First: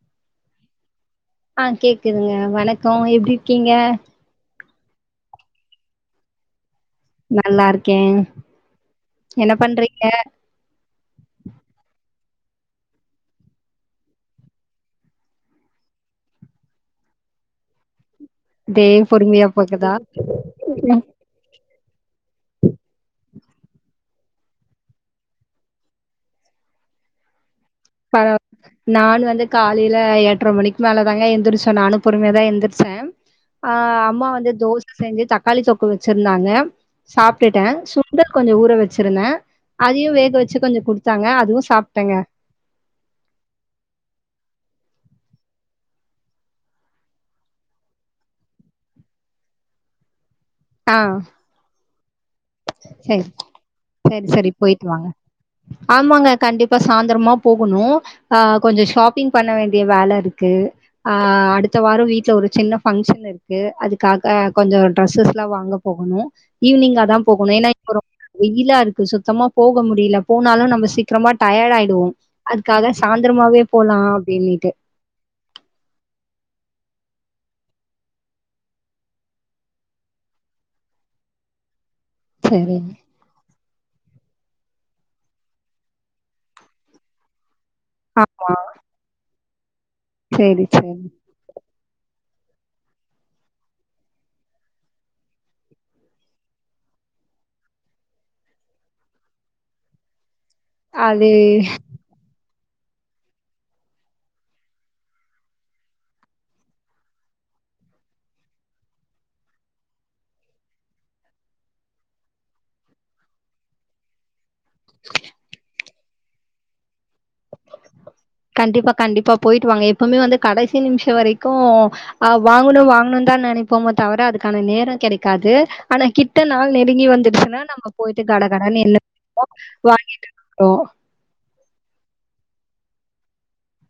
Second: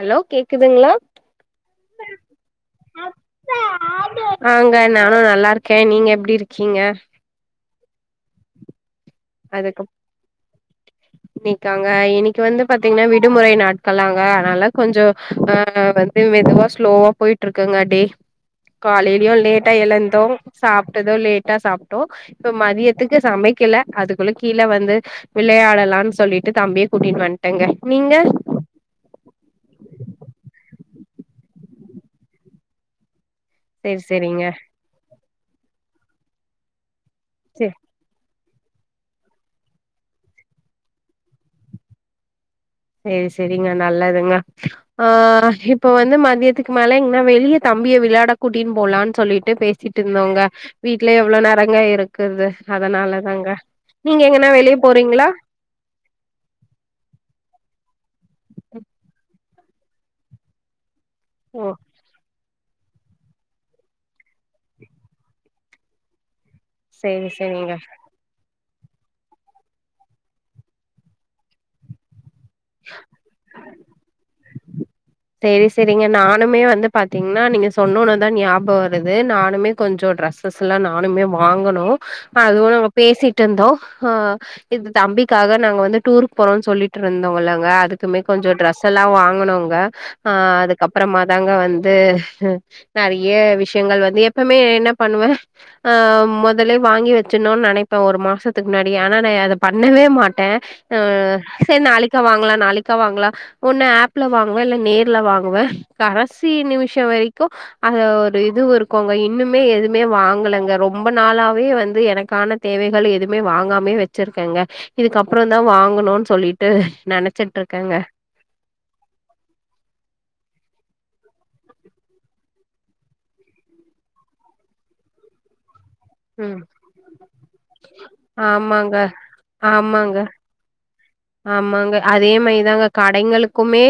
Hello கேக்குதுங்ளா ஆஹ் கேக்குதுங்க வணக்கம் எப்டி இருக்கீங்க ஆங்க நானும் நல்லா இருக்கேன் நீங்க எப்டி இருக்கீங்க நல்லா இருக்கேன் அதுக்கு இன்னைக்காங்க இனி இன்னைக்கி வந்து பாத்தீங்கன்னா விடுமுறை நாட்களாங்க அதனால கொஞ்சம் அஹ் வந்து மெதுவா ஸ்லோவா போயிட்டுருக்குங்க டே இதே காலையிலயும் பொறுமையா லேட்டா போகுதா எழுந்தோம் ம், சாப்பிட்டதும் லேட்டா சாப் இப்ப மதியத்துக்கு சமைக்கல அது கீழே வந்து விளையாடலாம்னு சொல்லிட்டு தம்பியே கூட்டிட்டு வந் பர நானும் வந்து காலையில எட்ரை மணிக்கு மேலதாங்க எந்திரிச்சோ நானு பொறுமைய தான் எந்திரச்சேன் சேரி ஆஹ் அம்மா சேரிங்க வந்து தோசை செஞ்சு தக் தக்காளி தொக்கு வச்சிருந்தாங்க சேரி சாப்பிட்டுட்டன் சுண்டக் கொஞ்சம் ஊற வச்சிருந்த அதையும் வேக வச்சு கொஞ்சம் குடுத்தாங்க அதுவும் சாப்டேங்க சேரி சேரிங்க நல்லதுங்க ஆஹ் இப்ப வந்து மதியத்துக்கு மேல எங்கன்னா வெளிய தம்பிய விளையாட கூட்டின்னு போலான்னு சொல்லிட்டு பேசிட்டு இருந்தோங்க ஆ வீட்லயே எவ்ளோ நேரங்க இருக் குறது சரி அதனாலதாங்க நீங்க சரி சரி எங்கன்னா வெளியே போயிட்டு வாங்க போறீங்களா ஆமாங்க. கண்டிப்பா சாயந்தரமா போகணும் ஆஹ் கொஞ்ச ஷாப்பிங் பண்ண வேண்டிய வேலை இருக்கு ஆஹ் ஓ அடுத்த வாரம் வீட்டுல ஒரு சின்ன பங்க்ஷன் இருக்கு அதுக்காக கொஞ்சம் ட்ரெஸ்ஸஸ்லாம் வாங்க போகணும் ஈவினிங்கா தான் சேரி போகணும். ஏன்னா சேரிங்க இப்போ ரொம்ப வெயிலா இருக்கு சுத்தமா போக முடியல போனாலும் நம்ம சீக்கிரமா டயர்ட் ஆயிடுவோம் அதுக்காக சாயந்திரமாவே போலாம் அப்படின்னுட்டு சரி சரிங்க நானுமே வந்து பாத்தீங்கன்னா நீங்க சொன்னுன்னுதான் ஞாபகம் வருது நானுமே கொஞ்சம் ட்ரெஸ்ஸஸ் எல்லாம் நானுமே வாங்கணும் அதுவும் நாங்க சரிங்க. பேசிட்டு இருந்தோம் ஆஹ் இது தம்பிக்காக நாங்க வந்து டூருக்கு போறோம்னு சொல்லிட்டு இருந்தோங்கல்ல அதுக்குமே ஆமா. கொஞ்சம் டிரெஸ் எல்லாம் வாங்கனும்ங் அஹ் சரி, சரி. அதுக்கப்புறமா தாங்க வந்து நறைய விஷயங்கள் வந்து எப்பமே என்ன பண்ணுவே ஆஹ் முதலே வாங்கி வச்சணும்னு நினைப்பே ஒரு மாசத்துக்கு முன்னாடி ஆனா நான் அதை பண்ணவே மாட்டேன் ஆஹ் அது சேரி நாளைக்கா வாங்கலாம் நாளைக்கு க்க வாங்கலாம் ஒன்ன ஆப்ல வாங்கு இல்ல நேர்ல வாங்குவேன் கடைசி நிமிஷம் வரைக்கும் அ ஒரு இது இருக்கோங்க இன்னுமே எதுவுமே வாங்கலங்க ரொம்ப நாளாவே வந்து எனக்கான தேவைகள் எதுவுமே வாங்காமே வச்சிருக்கேங்க இதுக்கப்புறோம் தான் வாங்க ணும்னு சொல்லிட்டு நினச்ச கண்டிப்பா கண்டிப்பா போயிட்டு வாாங்க எப்பவுமே வந்து கடைசி நிமிஷம் வரைக்கு ஆஹ் வாங்கணு வாங்கணு தான் நினைப்போமே தவிர அதுக்கான நேரம் கெடைக்காது ஆனா கிட்ட ம் நாள் நெருங்கி வந்துடுச்சுன்னா நம்ம போயிட்டு கடகடன்னு ஆமாங்க என்னோ ஆமாங்க வாங்கிட்டுறோம் ஆமாங்க அதே மாதிரிதாங்க கடைங்களுக்குமே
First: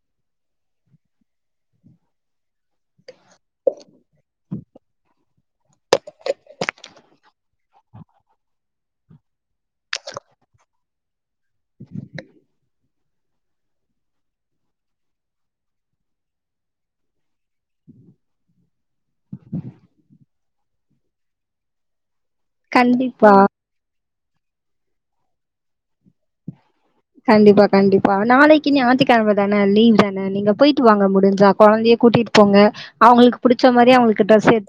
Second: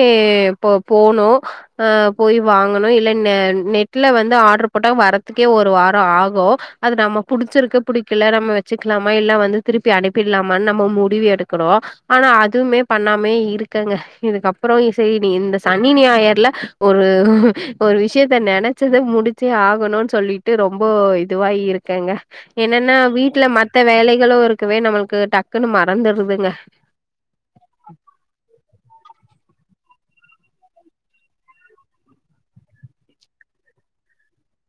போனும் அஹ் போய் வாங்கணும் இல்ல நெட்ல வந்து ஆர்டர் போட்டா வரதுக்கே ஒரு வார ஆகும் அது நம்ம புடிச்சிருக்கு புடிக்கல நம்ம வ வச்சுக்கலாமா இல்லாம் வந்து திருப்பி அனுப்பிடலாமான்னு நம்ம முடிவு எடுத் ஆனா அதுமே பண்ணாமே இருக்கங்க இதுக்கப்புறம் இசரி இந்த சனி ஞாயர்ல ஒரு ஒரு விஷயத்த நெனைச்சதை முடிச்சே ஆகணும்ன்னனு சொல்லிட்டு ரொம்ப இதுவாயி இருக்கங்க என்னன்னா கண்டிப்பா. வீட்டுல மத்த வேலை களும் இருக்கவே நம்மளுக்கு டக்குன்னு மறந்துடுதுங்க கண்டிப்பா கண்டிப்பா நாளைக்கு நீ ஞாத்திக்கிளம தான லீவ் நீங்க போயிட்டு வாங்க முடிஞ்ச குழந்தைய கூட்டிட்டு போங்க அவுங்களுக்கு பிடிச்ச மாதிரி அவுங்களுக்கு ட்ரெஸ் எ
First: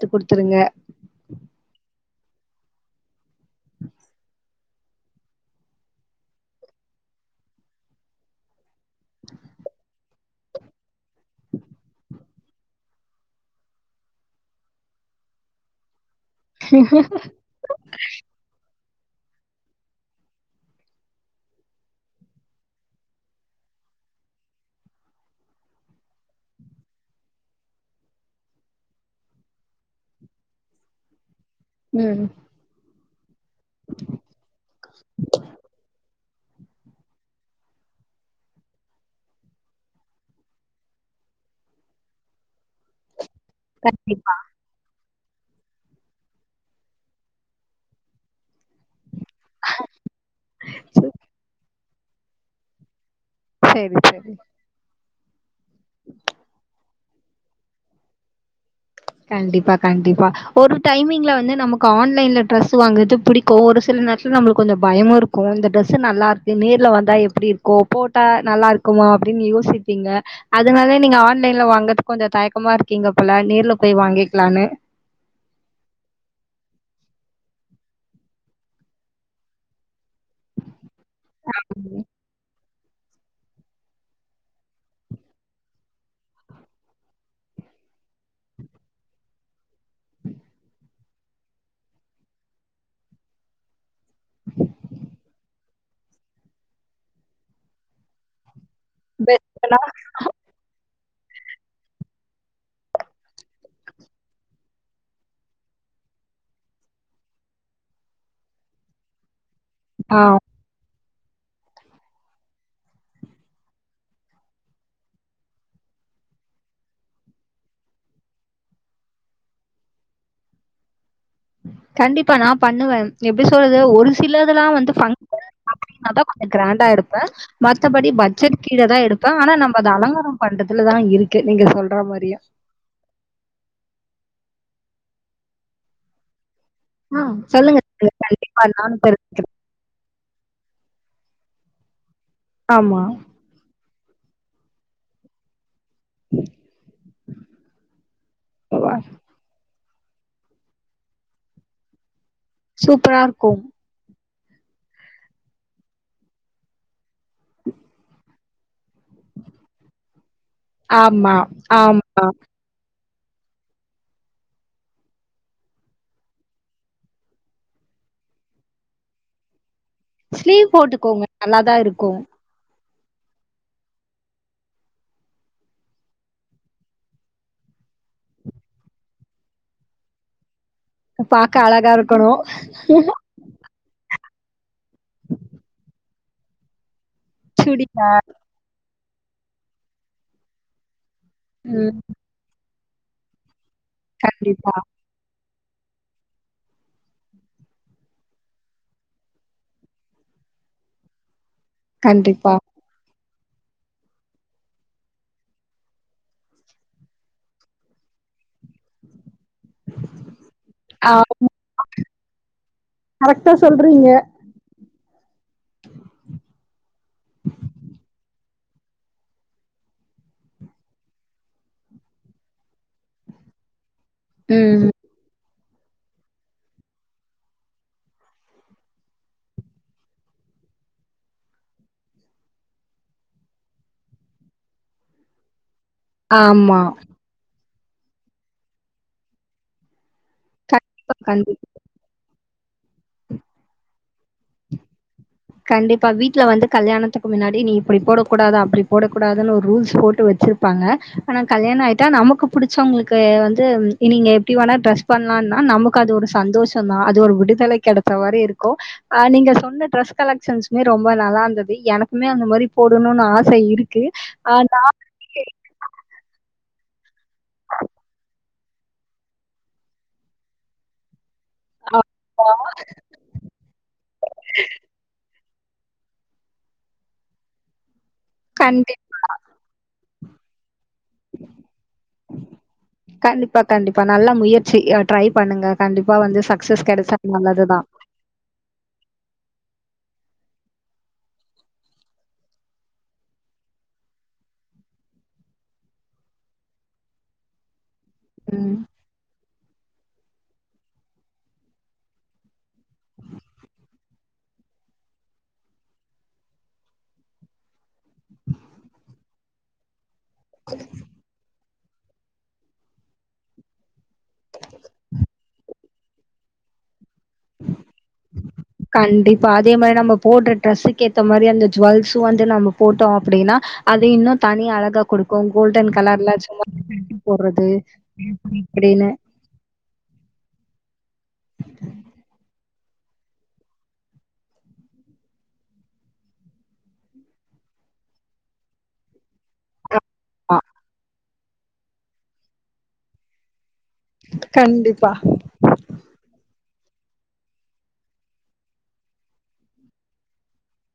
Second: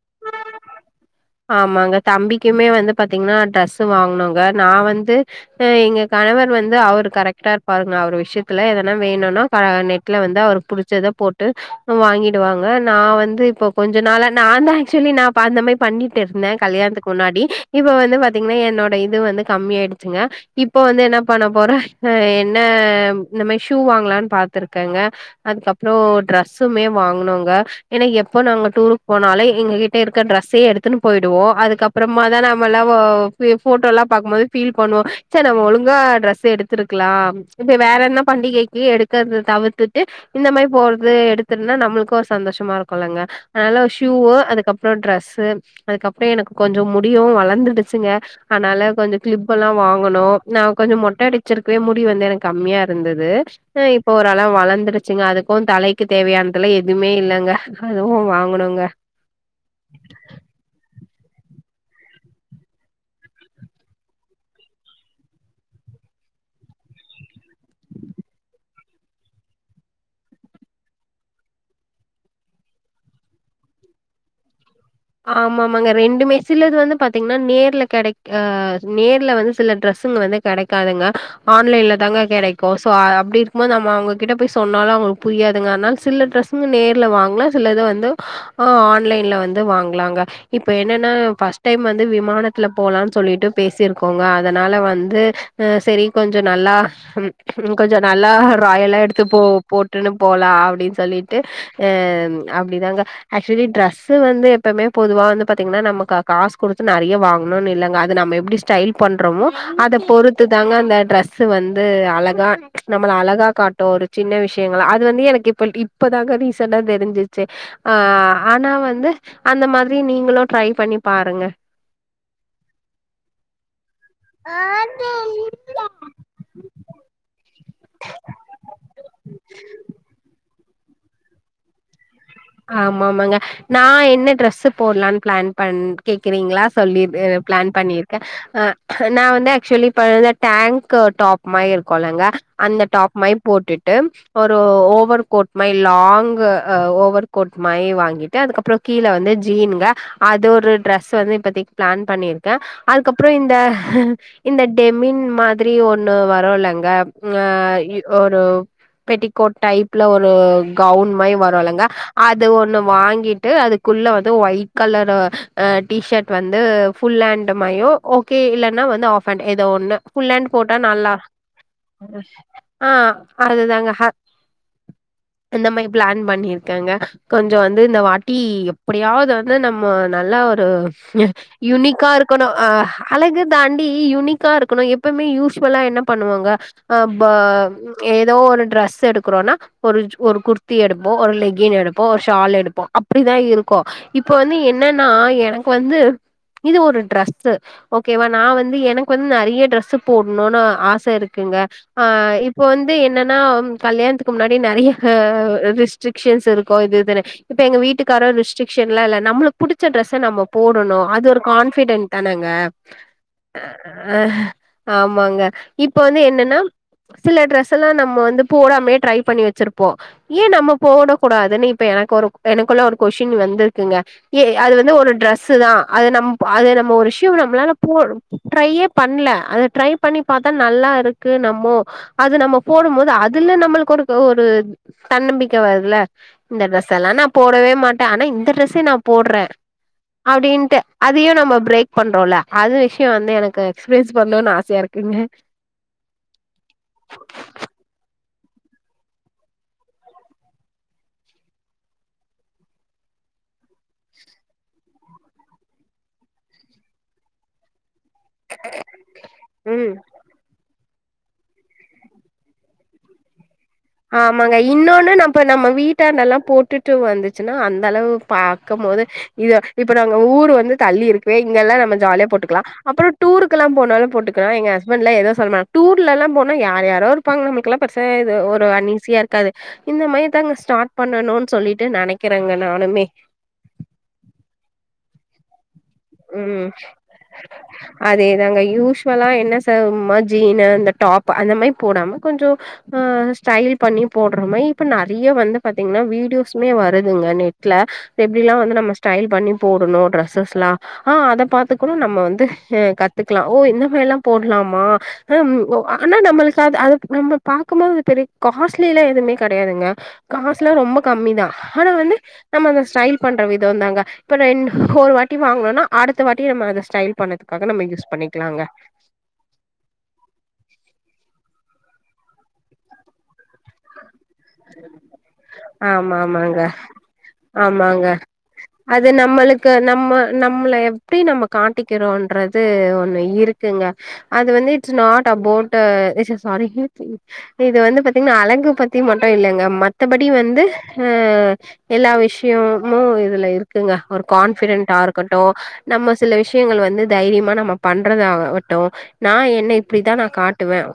ஆமாங்க தம்பிக்குமே வந்து பாத்தீங்கன்னா டிரெஸ் வாங்கனுங்க நான் வந்து எங்க கணவர் வந்து அவரு கரெக்ட்டா இருப்பாருங்க அவரு விஷயத்துல எதுனா வேணும்னா நெட்ல வந்து அவரு புடிச் ச்சத போட்டு வாங்கி டு வாங்க நா வந்து இப்ப கொஞ்ச நாள நான்தா [unintelligible] நா அப்ப அந்த மாரி பண்ணிட்டு இருந்தே கல்யாணத்துக்கு முன்னாடி இப்ப வந்து பாத்தீங்கன்னா என்னோ ட இது வந்து கம்மியாயிடுச்சுங்க இப்ப வந்து என்ன பண்ண போற என்ன இந்த மாரி ஷூ வாங்கலனு பாத்துருக்கங்க அதுக்கப்புற ட்ரெஸுமே வாங்கனுங்க ஏனா எப்ப நா டூருக் போனாலு எங்ககிட்ட இருக்க டிரெஸ்ஸே எடுத்துனு போயி டுவோ அதுக்கப்புறமா ம். தா நாமெல்லா ஒ போ போட்டோ எல்லா பாக்கும் போது ஃபீல் பண்ணுவோ ச நம்ம ஒழுங்கா ட்ரெஸ் எடுத்துருக்கலா இப்ப வேற என்ன பண்டிகைக்கு எடுக்கறது தவிர்த்துட்டு இந்த மாரி போறது எடுத்துன்னா நம்மளுக்கு ஒரு சந்தோஷமா இருக்குலங்க நல்ல ஒரு ஷூவு கண்டிப்பா. அதுக்கப்புற ட்ரெஸூ அதுக்கப்புற எனக்கு கொஞ்ச முடியு வளர்ந்துடுச்சுங்க அதனால கொஞ்ச கிளிப் எல்லா வாங்கணு நா கொஞ்ச மொட்ட அடிச்சிருக் கே முடி வந்து எனக்கு கம்மியா இருந்த து சரி, இப்ப சரி. ஓரளவு வளர்ந்துரு சிங்க அதுக்கு தலைக்கு தேவையானதுல எதுவுமே இல்லங்க அதுவு வாங்கணுங்க கண்டிப்பா கண்டிப்பா ஒரு டைமிங் ல வந்து நமக்கு ஆன்லைன்ல டிரெஸூ வாங்கது பிடிக்கு ஒரு சில நேரத்துல நம்மளுக்கு கொஞ்ச பயமு இருக்கு இந்த ட்ரெஸ் நல்லா இருக்கு நேர்ல வந்தா எப்டி இருக்கோ போட்டா நல்லா இருக்குமா அப்டின்னு யோசிப்பீங்க அதனால நீங்க ஆன்லைன்ல வாங்கறதுக்கு கொஞ்ச தயக்கமா இருக்கீங்க போல நேர்ல போய் வாங்கிக்கலான்னு ஆமாமாங்க ரெண்டுமே சிலது வந்து பாத்தீங்கன்னா நேர்ல கிடைக் ஹ நேர்ல வந்து சில டிரெஸ் வந்து கெடைக்காதுங்க ஆன்லைன்ல ம். தாங்க கெடை போசோ அப்டி இருக்கும்போது நம்ம அவுங்ககிட்ட போய் சொன்னாலு அவங்களுக்கு புரியாதுங்க அதனால சில டரெஸ் நேர்ல வாங்கலா சில வந்து ஹ ஆன்லைன்ல வந் து வாங்கலாங்க இப்ப என்னன்னா பஸ்ட் டைம் வந்து விமானத்தில போலான் சொல்லிட்டு பேசிரு க்கோங்க அதனால வந்து செரி கொஞ்ச நல்லா ஹ் ம் கொஞ்சம் நல்லா ராயெலா எடுத்து போ பெஸ்ட்டா போட்டுன்னு போலா அப்டின்னு சொல்லிட் டு அப்டிதாங்க ஆக்சுவலி ட்ரெஸ் வந்து எப்பமே பொதுவா வந்து பாத்தீங்கன்னா நமக்கு காசு கொடுத்து நெறைய வாங்கணுன்னு இல்லங்க அது நம்ம எப்டி ஸ்டைல் பண்றோமோ அத ஆ பொறுத்து தாங்க அந்த ட்ரெஸ் ஸ் வந்து அலகா நம்மள அலகா காட்டு ஒரு சின்ன விஷயங்கள அது வந்து எனக்கு இப்ப இப்பதாங்க ரீசண்டா தெரிஞ்சிச்சு ஆஹ் ஆனா வந்து அந்த மாதிரி நீங்களு ட்ரை பண்ணி பாருங்க கண்டிப்பா நா பண்ணுவே எப்டி சொல்றது ஒரு சிலதெல்லா வந்து பங் [inaudible] அப்டின்னா தா கொஞ்ச கிராண்டா எடுப்பே மத்தபடி பட்ஜட் கீழதா எடுப்பே ஆனா நம்ப அது அலங்காரம் பண்றத்துலதா இருக்கு நீங்க சொல்ற மாரியா ஆமாமாங்க நான் என்ன டிரெஸ் போட்லான்னு பிளான் பண் கேக்குறீங்களா சொல்லி ஆ பிளான் சொல்லுங்க சிஸ்டர் பண்ணியிருக்கே கண்டிப்பா நானும் நான் வந்து தெரிஞ்சுக்கிறேன். ஆக்சுவலி ப அந்த டேங்க் [inaudible] டாப் மாயி இருக்கும்லங்க அந்த ஆமா. டாப் மாயி போட்டு [inaudible] ஒரு over coat my long over coat மாயி வாங்கிட்டு அதுக்கப்பறம் வா கீழ வந்து ஜீனுங்க அது ஒரு ட்ரெஸ் வந்து இப்பத்தி பிளான் பண்ணிரு [inaudible] சூப்பரா அதுக்கப்பறம் இந்த இருக்கும். இந்த டெமின் மாரி ஒண்ணு வரலங்க அ ஒரு பெட்டிகோட் டைப்ல ஒரு கவுன் ஆமா, மாரி வரும்லங்க ஆமா. அது ஒண்ணு வாங்கி கிட்டு அதுக்குள்ள வந்து ஒயிட் கலர் டி ஷர்ட் வந்து ஃபுல் ஹாண்ட் மாயி ஓகே இலன்னா வந்து ஆப் ஹாண்ட் ஏதோ ஒண்ணு ஃபுல் ஹேண்ட் ஸ்லீவ் போட்டா நல்லா போட்டுக்கோங்க நல்லாதான் இருக்கும் ஆ அதுதாங்கஹ இந்தந்த மாரி பிளான் பண்ணிருக்காங்க கொஞ்சம் வந்து இந்த வாட்டி எப்டியாவது வந்து நம்ம நல்லா பாக்க அழகா யுனிக்கா இருக்கணும் அழகு தாண்டி யூனிக் க்கரு எப்வுமே யூஸ்ஃவல்லா என்ன பண்ணுவாங்க அப் பா சுடிதார். ஏதோ ஒரு ட்ரெஸ் எடுக்கும் இருக்கம்னா ஒரு ஒரு குர்த்தி எடு [inaudible] ஒரு லெகின் ம். எடுப் ஷால் எடுப்போம் அப்டிதான் இருக்கு கோ இப்ப வந்து கண்டிப்பா, என்னனா எனக்கு வந்து இது ஒரு ட்ரெஸ்சு ஓகே வ நான வந்து எனக்கு வந்து நெறைய டிரெஸ் போடணும்னு ஆச இருக்குங்க ஆ கண்டிப்பா. இப்போ வந்து என்னனா ன கல்யாணத்துக்கு முன்னாடி நெறைய ரெஸ்ட்ரிகஷன்ஸ் இருக்கு இதுஇதுனு இப்ப எங்க வீட்டுக்கார ரெஸ்டரிக்ஷன் எல்ல இல்ல நம்ம பிடிச்ச டிரரெஸ்ஸ நம்ம போடணும் அது ஒரு ஆமா. கான்பிடென்ட் தானேங்க கரெக்ட்டா சொல்றீங்க. ஆமாங்க இப்போ வந்து என்னன்னா சில ட்ரெஸ்ஸல்லாம் நம்ம வந்து போடாமே ட்ரை பண்ணி வச்சிருப்போம் ஏன் நம்ம போட கூடாதுன்னு இப்ப எனக்கு ஒரு எனக்குள்ள ஒரு கொஷின் வந்துருக்குங்க ஏ அது ம். வந்து ஒரு ட்ரெஸுதான் அது நம் அது நம்ம ஒரு விஷயம் நம்மளால போ ட்ரையே பண்ணல அத ட்ரை பண்ணி பாத்தா நல்லா இருக்கு நம்மோ அது நம்ம போடும் போது அதுல நம்மளுக்கு ஒரு ஒரு தன்னம்பிக்கை வருல இந்த ஆமா. டிரேஸ்லாம் னா போடவே மாட்டேன் ஆனா இந்த டிரெஸ்ஸே நான போட்றேன் அப்படின்ட்டு கண்டிப்பா, அதையும் கண்டிப்பா. நம்ம பிரேக் பண்றோம்ல அது விஷயம் வந்து எனக்கு எக்ஸ்பீரியன்ஸ் பண்ணணும்ன்னு ஆசையா இருக்குங்க கண்டிப்பா வீட்டுல வந்து கல்யாணத்துக்கு முன்னாடி நீ இப்படி போடக்க கூடாது அப்படி போடக்க கூடாதுன்னு ஒரு ரூல்ஸ் போட்டு வச்சிருப்பாங்க ஆனா கல்யாணம் ஆயிட்டா நமக்கு புடிச்சவங்களுக்கு வந்து நீங்க எப்படி வேணா ட்ரெஸ் பண்ணலாம்னா நமக்கு அது ஒரு சந்தோஷம் தான் அது ஒரு விடுதலை கெடைச் மாரி இருக்கும் ஹ் நீங்க சொன்ன ம் ன்மே ரொம்ப நல்லா இருந்தது எனக்குமே அந்த மாதிரி போடணும்னு ஆச ஆமாங்க இன்னொன்னு நம்ம நம்ம வீட்டாண்டல்லாம் போட்டுட் டூ வந்துச் சுனா அந்தளவு பா இருக்கும் போது இது இப்ப நாங்க ஊரு வந்து தள்ளி இருக்கு ங்கெல்லாம் நம்ம ஜாலியா போட்டுக்கலாம் டூருக்கு எல்லாம் போனாலும் போட்டுக்கலாம் எங்க ஹஸ்பண்ட்லாம் எது சொல்ல மாட் டூர்ல எல்லாம் போனா யார் யாரோ இருப்பாங்க நமளுக்கெல்லாம் பிரச்சனை இது கண்டி அன்ஈஸியா இருக்காது இந்த மாதிரி அங்க ஸ்டார்ட் பண்ணணும்ன்னு சொல்லிட்டு நெனைக்கிறேங்க நானுமே கண்டிப்பா, கண்டிப்பா. நல்ல முயற்சி. அ ட்ரை பண்ணுங்க கண்டிப்பா வந்து உம் சக்சஸ் கிடைச்சா நல்லது தான். அதே தாங்க யூஸுவலா என்ன ச ம ஜீனு இந்த டாப் அந்த மாரி போடாம கொஞ்சம் ஆஹ் ஸ்டைல் பண்ணி போடுற மாரி இப்ப நறைய வந்து பாத்தீங்கன்னா வீடியோஸ்மே வருதுங்க நெட்ல எப்டில்லாம் ம். வந்து நம்ம ஸ்டைல் பண்ணி போடணும் டிரெஸ்ஸஸ்லாம் ஆஹ் அத பாத்து கூட நம்ம வந்து கத்துக்கலாம் ஓ இந்த மாரி எல்லாம் போடலாமா ஹம் ஆனா நம்மளுக்கு அது அது நம்ம பாக்கும் போது பெரிய காஸ்ட்லி எல்லாம் எதுவுமே கெடையாதுங்க காசுல்லாம் ரொம்ப கம்மி தான் ஆனா வந்து நம்ம அந்த ஸ்டைல் பண்ற விதம் தாங்க இப்ப ந ஒரு வாட்டி வாங்கணும்னா அடுத்த வாட்டிநம்ம அதை ஸ்டைல் பண்றதுக்காக நம்மயூஸ் பண்ணிக் கண்டிப்பா அதே மாரி நம்ம போடுற டிரரெஸுக்கு ஏத்த மாதிரி அந்த ஜுவல்ஸ் வந்து நம்ம போட்டோம் அப்டின்னா அது இன்னும் ஆமா சும்மா போடுறது ஆமாங்க அது இப்டின்னு நம்மளுக்கு நம்ம நம்மளை எப்டி நம்ம காட்டிக்கிறோம்ன்றது ஒன்னு இருக்குங்க அது வந்து இட்ஸ் நாட் அபொட் ஷாரி இதுவந்து பாத்தீங்கன்னா அழங்க பத்தி மட் இல்லைங்க மத்தபடி ஆ வந்து எல்லா விஷயமுஇதுல இருக்கு இருக்குங்க ஒரு கான்பிடென்டா கண்டிப்பா இருக்கட்டும் நம்ம சில விஷயம் விஷயங்கள் வந்து தைரியமா நம்ம பண்றதாகட்டும் நா என்ன இப்டிதா நா காட்டுவன்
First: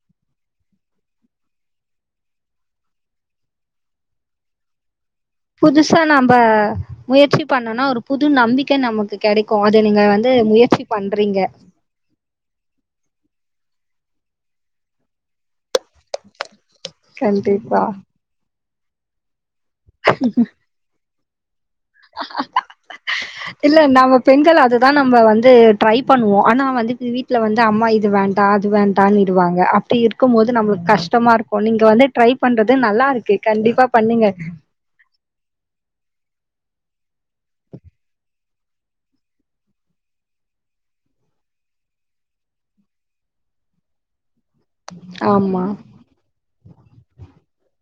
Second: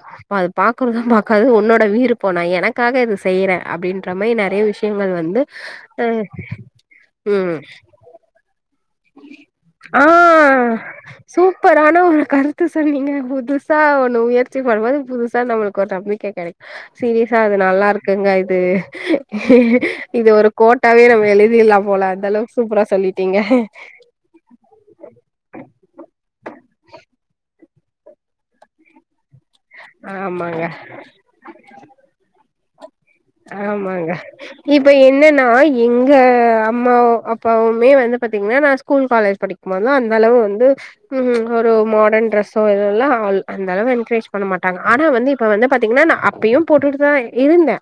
அது பாக்றதா பாக்கதோ உன்னோட வீறுபம் நா எனக்காக செய்றே அப்டின்ற மாரி நெறைய விஷயங்கள் வந் புதுசா நம்ப முயற்சி பண்ணோனா ஒரு புது நம்பிக் ஆஹ் முயற்சி பண்றீங்க சூப்பரானா ஒரு கருத்து சொன்னீங்க பு [unintelligible] ஒண்ணு உயற்சி பண்ணும்போது புதுசா நம்முளுக் [unintelligible] நம்பிக்க கெடைக் சீரியஸ்சா அது கண்டிப்பா நல்லா இருக்குங்க இது [inaudible] இது ஒரு கோட்டாவே நம் எளிதில்லாம் போல அந்த அளவுக்கு சூப்ரா சொல்லிடீங்க ல்ல நம்ம பெண்கள அதுதா நம்ம வந்து ட்ரை பண்ணுவோ ஆனா வந்துட்டு வீட்டுல வந் இது அம்மா இது வேண்டா அது வேண்டானிடுவாங்க ய அப்டி இருக்கும் போது ஆமாங்க நம்ளுக் கஷ்டமா இருக்கு நீங்க வந்து ட்ரைப் பண்றது நல்லா இருக்கு கண்டிப்பா ஆமாங்க பண்ணுங்க இப்ப என்னனா எங்க அம்மாவு அப்பாவுமே வந்து பாத்தீங்கனா நா ஸ்கூல் காலேஜ் படிக்கும்போதுலா அந்தளவு வந்து உம் ஒரு மாடன் ட்ரெஸ்சோ இதெல்லா அந்த அளவு என்க்ரேஜ் பண்ண மாட்டாங்க ஆனா வந்து இப்ப ஆமா வந்து பாத்தீங்கனா நா அப்பயு போட்டுட்டுதா இருந்தே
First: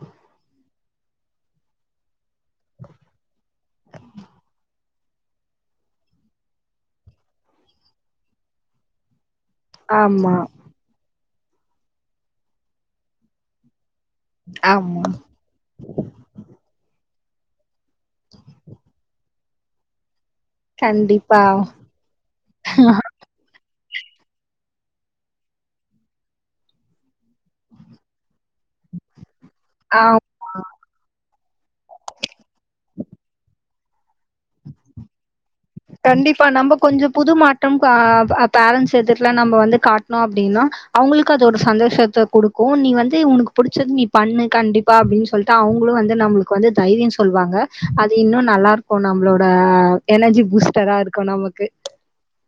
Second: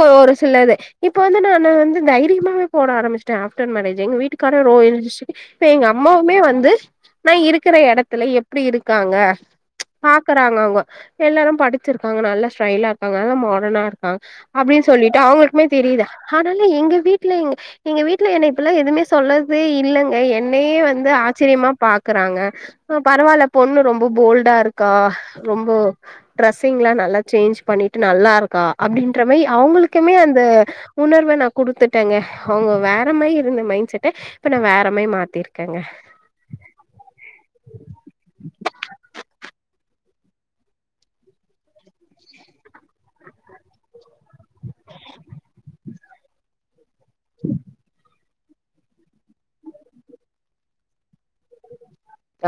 க்கு சிலது இப்ப வந்து நா நா வந்து தைரியமாவே போட ஆரம்பிச்ட்டே ஆப்டர் மேரேஜ் எங்க வீட்டுக்காரறோ [unintelligible] இப்பே எங்கு அம்மாவுமே வந்து நா இருக்கிற எடத்துல எப்டி இருக்காங்க ஆமா பாக்குறாங்க அவுங்க எல்லாரும் படிச்சிருக்காங்க நல்ல ஸ்ரைலா இருக்காங்க இல்லனா மாடனா இருக்காங் அப்டினு ஆமா சொல்லிட்டு அவுங்களுக்குமே தெரியிதா ஆனாலு எங்க வீட் ட்லேங்க எங்க வீட்டுல என்ன இப்புல்லா எதுவுமே சொல்லத் து இல்லங்க என் னே வந்து கண்டிப்பா ஆச்சிரியமா பாக்குறாங்க ஆ பரவால்ல பொண்ணு ரொம் ரொம்ப போல்டா இருக்கா ரொம்ப ட்ரெஸ்ஸிங்கீலா நல்லா சேஞ்சு பண்ணிட்டு நல்லா இருக்கா அப்டின் ற்றமைய ஆ அவுங்குளுக்குமே அந்த உணர்வ நா குடுத்துட்டேங்க அவுங்க வேற மாரி இருந்த மைண் செட் ட்டு இப்ப நா வேற மாரி மாத்திருக் கண்டிப்பா நம்ப கொஞ்ச புது மாற்றம் பா பேரண்ட்ஸ் எதுர்ல நம்ம வந்து காட் னோ அப்டினா அவுங்களுக்கு அதோட சந்தோஷத்த கொடுக்கு நீ வந்து உனக்கு புடிச்சது நீப் பண்ணு கண்டிப்பா அப்டின்னு சொல்லிட்டு அவுங்குளு வந்து நம்ளுக்கு வந்து தைரியம் சொல்லுவாங்க அது இன்னொன் நல்லாருக்கு நம்ளோட எனர்ஜி பூஸ்ட் ட்டரா இருக்கு நமக்கு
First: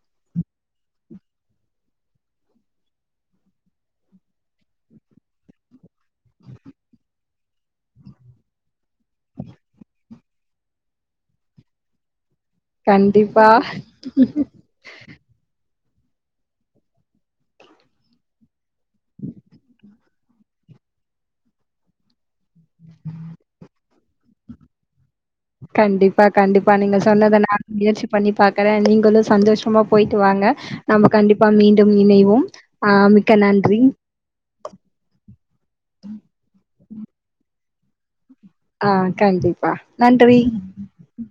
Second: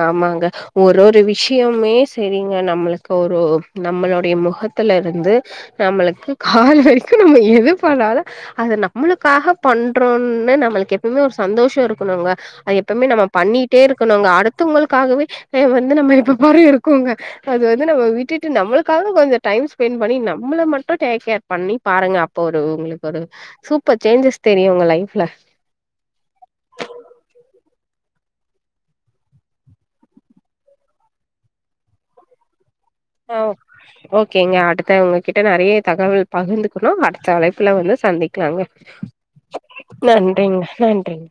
ஆமாங்க ஒரொரு விஷ்ஷியமே சேரிங்க நம்முளுக்கு ஒரு நம்மளுடைய முகத்துல இருந்து நம்ளுக்கு கால் வரைக்கு நம்ம எது பண்ணாலு அது நம்முளுக்காக பண்றோன்னு நம்ளுக்கு எப்பவுமே ஒரு சந்தோஷம் இருக்குணுங்க அது எப்பமே நம்ம கண்டிப்பா பண்ணிட்டே இருக்கணுங்க அடுத் தவுங்களுக்காகவே ஆ வந்து நம்ம எப்ப பாரு இருக்கோங்க அத வந்து நம்ம விட்டுட்டு நம்மளுக்காக கொஞ்ச டைம் ஸ்பெண்ட் பண்ணி நம்மள மட்டு டேக் கேர் பண்ணி பாருங்க அ ப்ப ஒரு உங்களுக்கு ஒரு சூப்பர் சேஞ்சஸ் தெரியு உங்க லைஃப்ல கண்டிப்பா கண்டிப்பா நீங்க சொன்னத நானு முயற்சி பண்ணி பாக்குறே நீங்களு சந்தோஷமா போயிட்டு வாங்க நம்ம கண்டிப்பா மீண்டும் இணைவோம் மிக்க ஆ நன்றி ஓகேங்க அடுத்த உங்ககிட்ட நெறைய தகவல் பகிர்ந்து க்கணு அடுத்த அழைப்புல வந்து சந்திக் க்கலாங்க ஆ கண்டிப்பா நன்றி நன்றிங்க நன்றிங்க